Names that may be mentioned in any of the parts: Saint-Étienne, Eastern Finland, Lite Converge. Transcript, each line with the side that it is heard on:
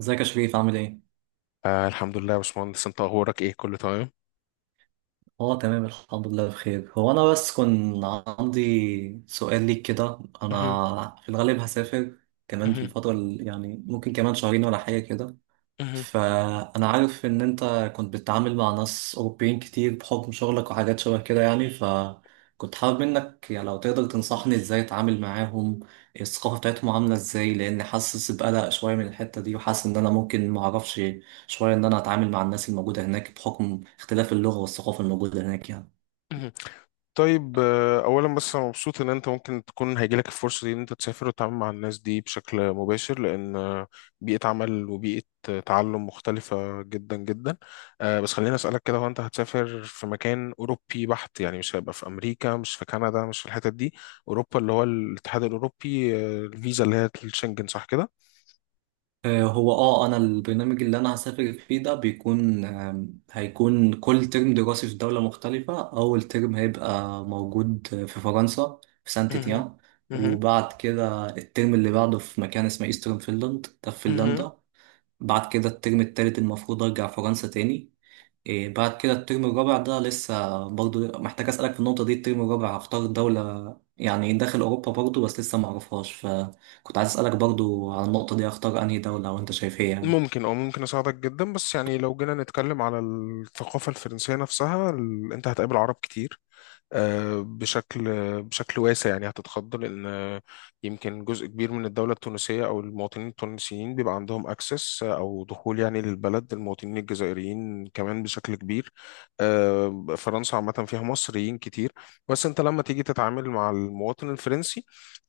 right: ازيك يا شريف عامل ايه؟
left: الحمد لله يا باشمهندس، انت اخبارك ايه، كله تمام.
right: اه تمام الحمد لله بخير. هو انا بس كان عندي سؤال ليك كده.
left: مهم.
right: انا في الغالب هسافر كمان في
left: مهم.
right: الفترة ممكن كمان شهرين ولا حاجة كده.
left: مهم.
right: فأنا عارف إن أنت كنت بتتعامل مع ناس أوروبيين كتير بحكم شغلك وحاجات شبه كده يعني، فكنت حابب منك يعني لو تقدر تنصحني إزاي أتعامل معاهم، الثقافة بتاعتهم عاملة إزاي، لأن حاسس بقلق شوية من الحتة دي، وحاسس إن أنا ممكن معرفش شوية إن أنا أتعامل مع الناس الموجودة هناك بحكم اختلاف اللغة والثقافة الموجودة هناك يعني.
left: مهم. طيب اولا بس انا مبسوط ان انت ممكن تكون هيجيلك الفرصه دي ان انت تسافر وتتعامل مع الناس دي بشكل مباشر، لان بيئه عمل وبيئه تعلم مختلفه جدا جدا. بس خليني اسالك كده، هو انت هتسافر في مكان اوروبي بحت يعني؟ مش هيبقى في امريكا، مش في كندا، مش في الحتت دي، اوروبا اللي هو الاتحاد الاوروبي، الفيزا اللي هي الشنجن صح كده؟
right: هو اه انا البرنامج اللي انا هسافر فيه ده بيكون هيكون كل ترم دراسي في دولة مختلفة. اول ترم هيبقى موجود في فرنسا في سانت
left: مهم.
right: تيان،
left: مهم.
right: وبعد كده الترم اللي بعده في مكان اسمه ايسترن فينلاند ده في
left: مهم.
right: فنلندا. بعد كده الترم التالت المفروض ارجع فرنسا تاني. إيه بعد كده الترم الرابع ده لسه برضو محتاج أسألك في النقطة دي، الترم الرابع هختار دولة يعني داخل أوروبا برضو بس لسه معرفهاش، فكنت عايز أسألك برضو على النقطة دي هختار أنهي دولة وأنت شايف إيه يعني.
left: ممكن او ممكن اساعدك جدا. بس يعني لو جينا نتكلم على الثقافه الفرنسيه نفسها، انت هتقابل عرب كتير، آه، بشكل بشكل واسع يعني، هتتخض لأن يمكن جزء كبير من الدولة التونسية أو المواطنين التونسيين بيبقى عندهم أكسس أو دخول يعني للبلد، المواطنين الجزائريين كمان بشكل كبير. فرنسا عامة فيها مصريين كتير. بس أنت لما تيجي تتعامل مع المواطن الفرنسي،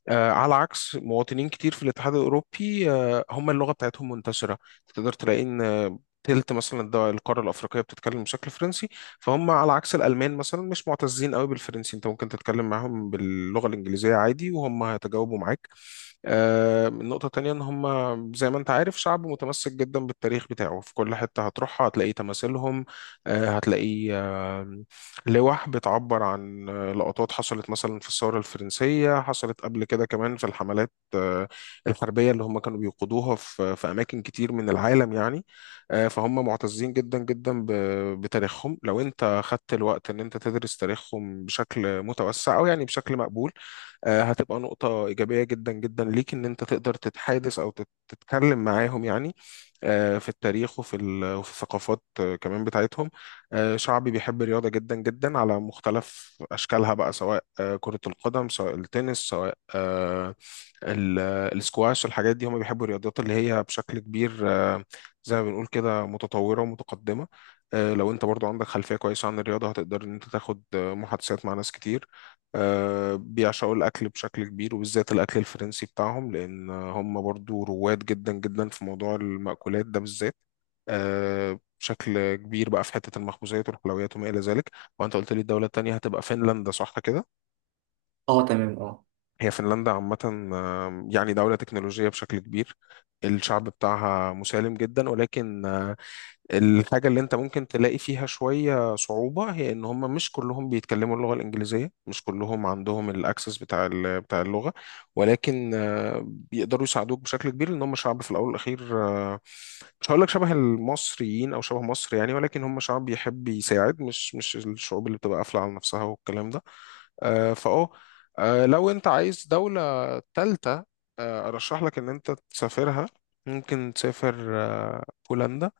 left: على عكس مواطنين كتير في الاتحاد الأوروبي، هم اللغة بتاعتهم منتشرة، تقدر تلاقي إن تلت مثلا القارة الأفريقية بتتكلم بشكل فرنسي. فهم على عكس الالمان مثلا مش معتزين قوي بالفرنسي، انت ممكن تتكلم معاهم باللغه الانجليزيه عادي وهم هيتجاوبوا معاك. النقطة التانية إن هم زي ما أنت عارف شعب متمسك جدا بالتاريخ بتاعه، في كل حتة هتروحها هتلاقي تماثيلهم، هتلاقي لوح بتعبر عن لقطات حصلت مثلا في الثورة الفرنسية، حصلت قبل كده كمان في الحملات الحربية اللي هم كانوا بيقودوها في أماكن كتير من العالم يعني. فهم معتزين جدا جدا بتاريخهم. لو أنت خدت الوقت إن أنت تدرس تاريخهم بشكل متوسع أو يعني بشكل مقبول، هتبقى نقطة إيجابية جدا جدا ليك إن أنت تقدر تتحادث أو تتكلم معاهم يعني في التاريخ وفي وفي الثقافات كمان بتاعتهم. شعبي بيحب الرياضة جدا جدا على مختلف أشكالها بقى، سواء كرة القدم، سواء التنس، سواء ال- السكواش، الحاجات دي هم بيحبوا الرياضات اللي هي بشكل كبير زي ما بنقول كده متطورة ومتقدمة. لو انت برضو عندك خلفية كويسة عن الرياضة هتقدر ان انت تاخد محادثات مع ناس كتير. بيعشقوا الأكل بشكل كبير وبالذات الأكل الفرنسي بتاعهم، لأن هم برضو رواد جدا جدا في موضوع المأكولات ده بالذات بشكل كبير بقى في حتة المخبوزات والحلويات وما إلى ذلك. وأنت قلت لي الدولة التانية هتبقى فنلندا صح كده؟
right: اه تمام اه.
left: هي فنلندا عامة يعني دولة تكنولوجية بشكل كبير، الشعب بتاعها مسالم جدا ولكن الحاجة اللي انت ممكن تلاقي فيها شوية صعوبة هي ان هم مش كلهم بيتكلموا اللغة الانجليزية، مش كلهم عندهم الاكسس بتاع بتاع اللغة. ولكن بيقدروا يساعدوك بشكل كبير لان هم شعب في الاول والاخير، مش هقول لك شبه المصريين او شبه مصر يعني، ولكن هم شعب بيحب يساعد، مش الشعوب اللي بتبقى قافلة على نفسها والكلام ده. آه، فاه لو انت عايز دولة تالتة، ارشح لك ان انت تسافرها، ممكن تسافر بولندا.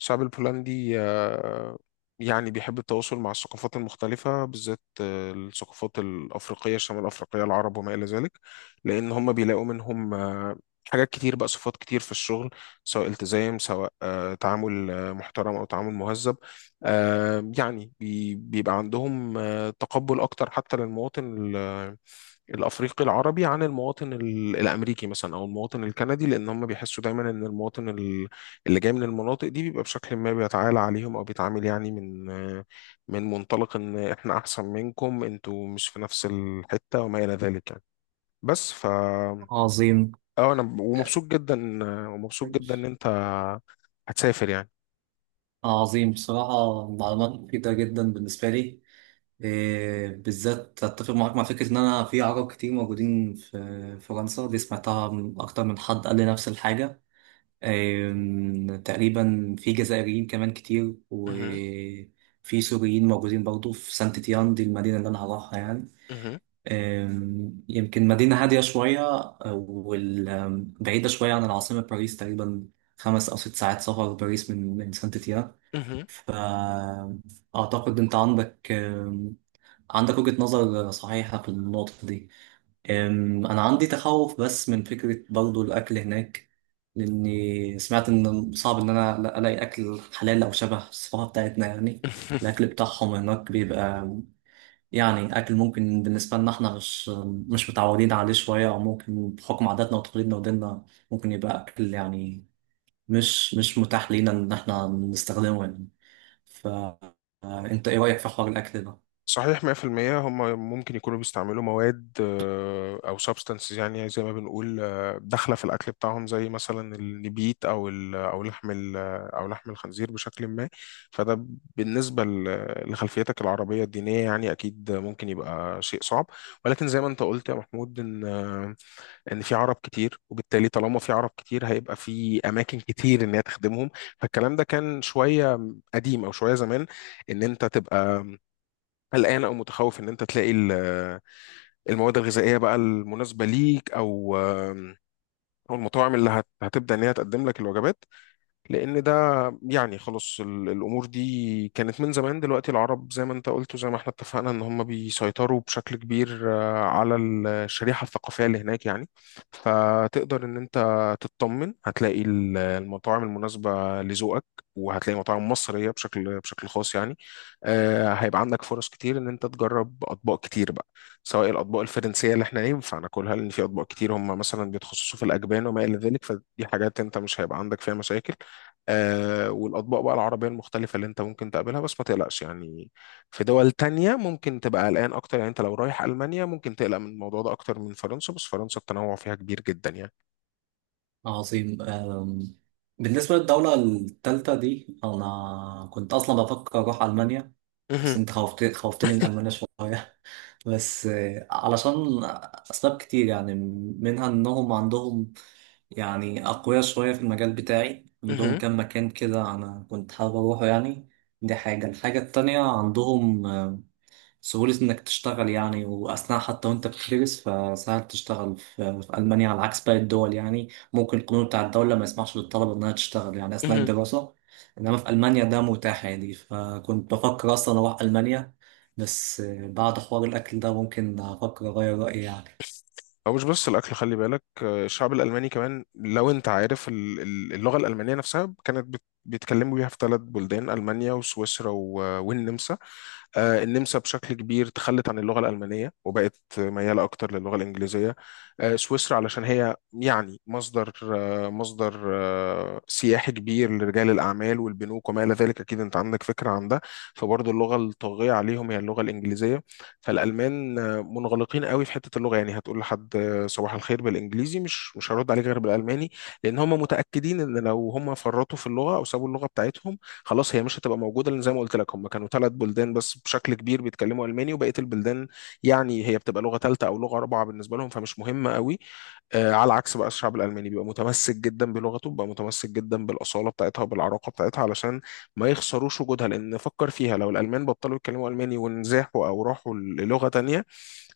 left: الشعب البولندي يعني بيحب التواصل مع الثقافات المختلفة، بالذات الثقافات الأفريقية، الشمال الأفريقية، العرب وما إلى ذلك، لأن هم بيلاقوا منهم حاجات كتير بقى، صفات كتير في الشغل، سواء التزام، سواء تعامل محترم أو تعامل مهذب. يعني بيبقى عندهم تقبل أكتر حتى للمواطن الافريقي العربي عن المواطن الامريكي مثلا او المواطن الكندي، لان هم بيحسوا دايما ان المواطن اللي جاي من المناطق دي بيبقى بشكل ما بيتعالى عليهم او بيتعامل يعني من منطلق ان احنا احسن منكم، انتوا مش في نفس الحتة وما الى ذلك يعني. بس ف
right: عظيم.
left: اه انا ومبسوط جدا، ومبسوط جدا ان
right: ماشي.
left: انت هتسافر يعني.
right: عظيم، بصراحة معلومات مفيدة جدا بالنسبة لي. إيه، بالذات أتفق معاك مع فكرة إن أنا في عرب كتير موجودين في فرنسا دي، سمعتها من أكتر من حد قال لي نفس الحاجة. تقريبا في جزائريين كمان كتير،
left: مهم.
right: وفي سوريين موجودين برضو في سانت تيان دي المدينة اللي أنا هروحها يعني.
left: مهم.
right: يمكن مدينة هادية شوية وبعيدة شوية عن العاصمة باريس، تقريبا 5 أو 6 ساعات سفر باريس من من سانت تيان.
left: مهم.
right: فأعتقد أنت عندك عندك وجهة نظر صحيحة في النقطة دي. أنا عندي تخوف بس من فكرة برضو الأكل هناك، لأني سمعت إن صعب إن أنا ألاقي أكل حلال أو شبه الصفحة بتاعتنا يعني. الأكل بتاعهم هناك بيبقى يعني أكل ممكن بالنسبة لنا إحنا مش متعودين عليه شوية، أو ممكن بحكم عاداتنا وتقاليدنا وديننا ممكن يبقى أكل يعني مش متاح لينا إن إحنا نستخدمه يعني. فأنت إيه رأيك في حوار الأكل ده؟
left: صحيح 100%. هم ممكن يكونوا بيستعملوا مواد او سبستانسز يعني زي ما بنقول، داخله في الاكل بتاعهم، زي مثلا النبيت او لحم الخنزير بشكل ما. فده بالنسبه لخلفيتك العربيه الدينيه يعني اكيد ممكن يبقى شيء صعب. ولكن زي ما انت قلت يا محمود، ان ان في عرب كتير، وبالتالي طالما في عرب كتير هيبقى في اماكن كتير ان هي تخدمهم. فالكلام ده كان شويه قديم او شويه زمان، ان انت تبقى قلقان او متخوف ان انت تلاقي المواد الغذائيه بقى المناسبه ليك، او المطاعم اللي هتبدا ان هي تقدم لك الوجبات، لان ده يعني خلاص الامور دي كانت من زمان. دلوقتي العرب زي ما انت قلت وزي ما احنا اتفقنا ان هم بيسيطروا بشكل كبير على الشريحه الثقافيه اللي هناك يعني. فتقدر ان انت تطمن، هتلاقي المطاعم المناسبه لذوقك، وهتلاقي مطاعم مصريه بشكل خاص يعني. هيبقى عندك فرص كتير ان انت تجرب اطباق كتير بقى، سواء الاطباق الفرنسيه اللي احنا ينفع ناكلها، لان في اطباق كتير هم مثلا بيتخصصوا في الاجبان وما الى ذلك، فدي حاجات انت مش هيبقى عندك فيها مشاكل. والأطباق بقى العربية المختلفة اللي أنت ممكن تقابلها، بس ما تقلقش يعني. في دول تانية ممكن تبقى قلقان أكتر يعني، أنت لو رايح ألمانيا ممكن تقلق من الموضوع ده أكتر من فرنسا، بس فرنسا التنوع فيها كبير جدا يعني.
right: عظيم. بالنسبة للدولة التالتة دي أنا كنت أصلا بفكر أروح ألمانيا، بس
left: مهم.
right: أنت خوفت خوفتني من ألمانيا شوية. بس علشان أسباب كتير يعني، منها إنهم عندهم يعني أقوياء شوية في المجال بتاعي، عندهم
left: مهم.
right: كام مكان كده أنا كنت حابب أروحه يعني. دي حاجة. الحاجة التانية عندهم سهولة إنك تشتغل يعني، وأثناء حتى وأنت بتدرس فسهل تشتغل في ألمانيا على عكس باقي الدول يعني. ممكن القانون بتاع الدولة ما يسمحش للطلبة إنها تشتغل يعني أثناء
left: مهم.
right: الدراسة، إنما في ألمانيا ده متاح يعني. فكنت بفكر أصلا أروح ألمانيا بس بعد حوار الأكل ده ممكن أفكر أغير رأيي يعني.
left: أو مش بس الأكل خلي بالك، الشعب الألماني كمان، لو أنت عارف اللغة الألمانية نفسها كانت بيتكلموا بيها في ثلاث بلدان، ألمانيا وسويسرا والنمسا. النمسا بشكل كبير تخلت عن اللغة الألمانية وبقت ميالة أكتر للغة الإنجليزية. سويسرا علشان هي يعني مصدر مصدر سياحي كبير لرجال الأعمال والبنوك وما إلى ذلك، أكيد أنت عندك فكرة عن ده، فبرضه اللغة الطاغية عليهم هي اللغة الإنجليزية. فالألمان منغلقين قوي في حتة اللغة يعني، هتقول لحد صباح الخير بالإنجليزي، مش هرد عليك غير بالألماني. لأن هم متأكدين إن لو هم فرطوا في اللغة أو سابوا اللغة بتاعتهم خلاص هي مش هتبقى موجوده، لان زي ما قلت لك هم كانوا ثلاث بلدان بس بشكل كبير بيتكلموا الماني، وبقيه البلدان يعني هي بتبقى لغه ثالثه او لغه رابعه بالنسبه لهم فمش مهمه قوي. على عكس بقى الشعب الالماني بيبقى متمسك جدا بلغته، بيبقى متمسك جدا بالاصاله بتاعتها وبالعراقه بتاعتها علشان ما يخسروش وجودها. لان فكر فيها، لو الالمان بطلوا يتكلموا الماني ونزاحوا او راحوا للغه تانية،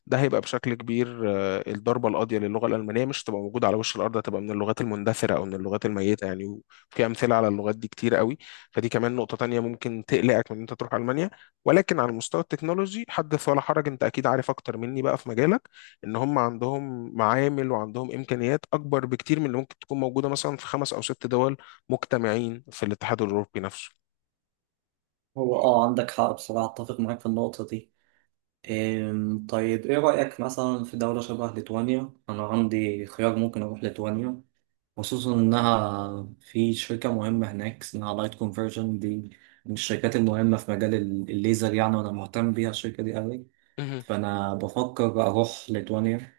left: ده هيبقى بشكل كبير الضربة القاضية للغة الألمانية، مش هتبقى موجودة على وش الأرض، هتبقى من اللغات المندثرة أو من اللغات الميتة يعني، وفي أمثلة على اللغات دي كتير قوي. فدي كمان نقطة تانية ممكن تقلقك من إن أنت تروح ألمانيا. ولكن على المستوى التكنولوجي حدث ولا حرج، أنت أكيد عارف أكتر مني بقى في مجالك، إن هم عندهم معامل وعندهم إمكانيات أكبر بكتير من اللي ممكن تكون موجودة مثلا في خمس أو ست دول مجتمعين في الاتحاد الأوروبي نفسه.
right: هو آه عندك حق بصراحة، أتفق معاك في النقطة دي. طيب إيه رأيك مثلا في دولة شبه ليتوانيا؟ أنا عندي خيار ممكن أروح ليتوانيا، خصوصا إنها في شركة مهمة هناك اسمها لايت كونفرجن دي، من الشركات المهمة في مجال الليزر يعني، وأنا مهتم بيها الشركة دي أوي. فأنا بفكر أروح ليتوانيا.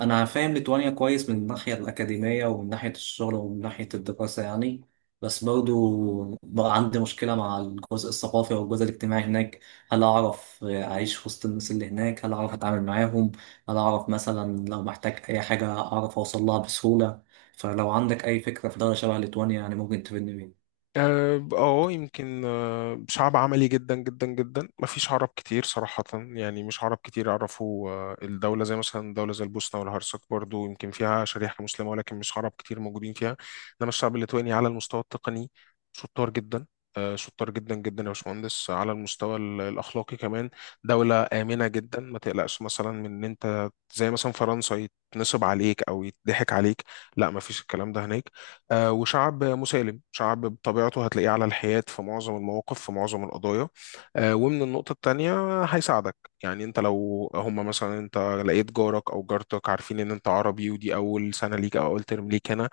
right: انا فاهم ليتوانيا كويس من الناحيه الاكاديميه ومن ناحيه الشغل ومن ناحيه الدراسه يعني، بس برضو بقى عندي مشكله مع الجزء الثقافي والجزء الاجتماعي هناك. هل اعرف اعيش وسط الناس اللي هناك، هل اعرف اتعامل معاهم، هل اعرف مثلا لو محتاج اي حاجه اعرف اوصل لها بسهوله. فلو عندك اي فكره في دوله شبه ليتوانيا يعني ممكن تفيدني بيها.
left: يمكن شعب عملي جدا جدا جدا، ما فيش عرب كتير صراحة يعني، مش عرب كتير يعرفوا الدولة، زي مثلا دولة زي البوسنة والهرسك برضو يمكن فيها شريحة مسلمة ولكن مش عرب كتير موجودين فيها. إنما الشعب الليتواني على المستوى التقني شطار جدا، شطار جدا جدا يا باشمهندس. على المستوى الأخلاقي كمان دولة آمنة جدا، ما تقلقش مثلا من إن أنت زي مثلا فرنسا يتنصب عليك أو يتضحك عليك، لا ما فيش الكلام ده هناك. وشعب مسالم، شعب بطبيعته هتلاقيه على الحياد في معظم المواقف في معظم القضايا. ومن النقطة التانية هيساعدك يعني، انت لو هما مثلا، انت لقيت جارك او جارتك عارفين ان انت عربي ودي اول سنة ليك او اول ترم ليك هنا،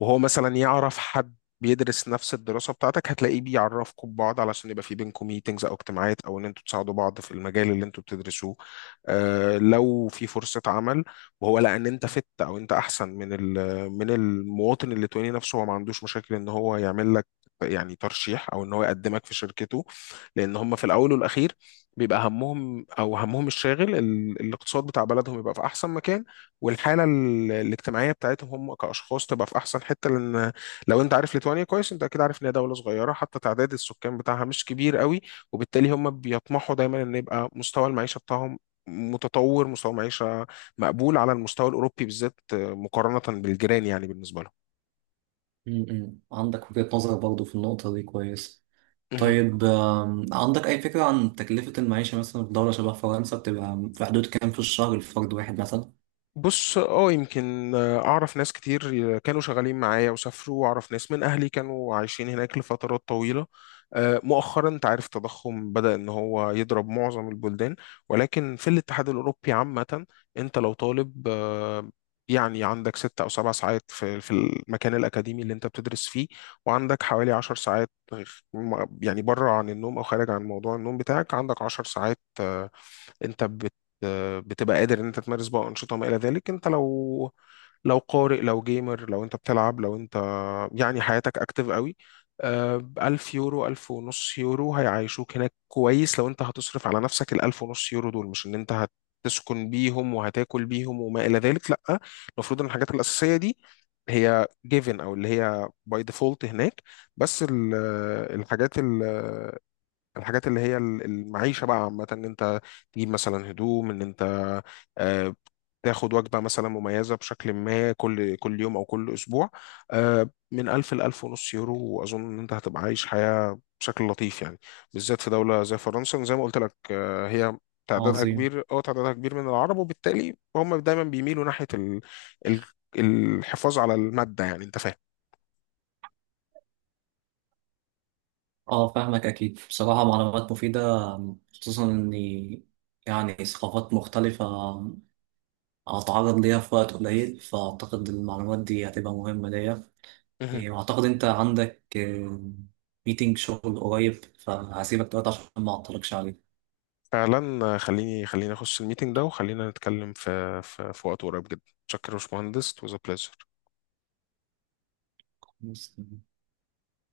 left: وهو مثلا يعرف حد بيدرس نفس الدراسة بتاعتك، هتلاقيه بيعرفكم ببعض علشان يبقى في بينكم ميتنجز أو اجتماعات أو إن أنتوا تساعدوا بعض في المجال اللي أنتوا بتدرسوه. آه لو في فرصة عمل وهو لقى إن أنت فت أو أنت أحسن من من المواطن الليتواني نفسه، هو ما عندوش مشاكل إن هو يعمل لك يعني ترشيح أو إن هو يقدمك في شركته. لأن هم في الأول والأخير بيبقى همهم أو همهم الشاغل الاقتصاد بتاع بلدهم يبقى في أحسن مكان، والحاله الاجتماعيه بتاعتهم هم كاشخاص تبقى في احسن حته. لان لو انت عارف ليتوانيا كويس انت اكيد عارف ان هي دوله صغيره، حتى تعداد السكان بتاعها مش كبير قوي، وبالتالي هم بيطمحوا دايما ان يبقى مستوى المعيشه بتاعهم متطور، مستوى معيشه مقبول على المستوى الاوروبي بالذات مقارنه بالجيران يعني بالنسبه
right: م- م. عندك وجهه نظر برضو في النقطه دي كويس.
left: لهم.
right: طيب عندك أي فكرة عن تكلفة المعيشة مثلا في دولة شبه فرنسا بتبقى في حدود كام في الشهر لفرد واحد مثلا؟
left: بص يمكن اعرف ناس كتير كانوا شغالين معايا وسافروا، واعرف ناس من اهلي كانوا عايشين هناك لفترات طويلة. مؤخرا انت عارف التضخم بدأ ان هو يضرب معظم البلدان، ولكن في الاتحاد الاوروبي عامة، انت لو طالب يعني عندك ست او سبع ساعات في المكان الاكاديمي اللي انت بتدرس فيه، وعندك حوالي عشر ساعات يعني بره عن النوم او خارج عن موضوع النوم بتاعك، عندك عشر ساعات انت بتبقى قادر ان انت تمارس بقى انشطه ما الى ذلك. انت لو قارئ لو جيمر لو انت بتلعب لو انت يعني حياتك اكتف قوي، ألف يورو، ألف ونص يورو هيعيشوك هناك كويس. لو انت هتصرف على نفسك الألف ونص يورو دول، مش ان انت هتسكن بيهم وهتاكل بيهم وما إلى ذلك لأ، المفروض ان الحاجات الأساسية دي هي given أو اللي هي by default هناك. بس الحاجات اللي هي المعيشة بقى عامة ان انت تجيب مثلا هدوم، ان انت آه، تاخد وجبة مثلا مميزة بشكل ما كل كل يوم او كل اسبوع، من 1000 ل 1000 ونص يورو، واظن ان انت هتبقى عايش حياة بشكل لطيف يعني. بالذات في دولة زي فرنسا زي ما قلت لك، هي تعدادها
right: عظيم.
left: كبير، تعدادها كبير من العرب وبالتالي هم دايما بيميلوا ناحية ال- الحفاظ على المادة يعني، انت
right: اه فاهمك أكيد، بصراحة معلومات مفيدة. خصوصا إني يعني ثقافات مختلفة. هتعرض ليها في وقت قليل فأعتقد المعلومات دي هتبقى مهمة ليا.
left: فاهم.
right: إيه، وأعتقد أنت عندك ميتينج شغل قريب فهسيبك دلوقتي عشان ما أعطلكش
left: فعلا خليني، خليني اخش الميتنج ده وخلينا نتكلم في, وقت قريب جدا. شكرا يا باشمهندس it was a pleasure
right: عليه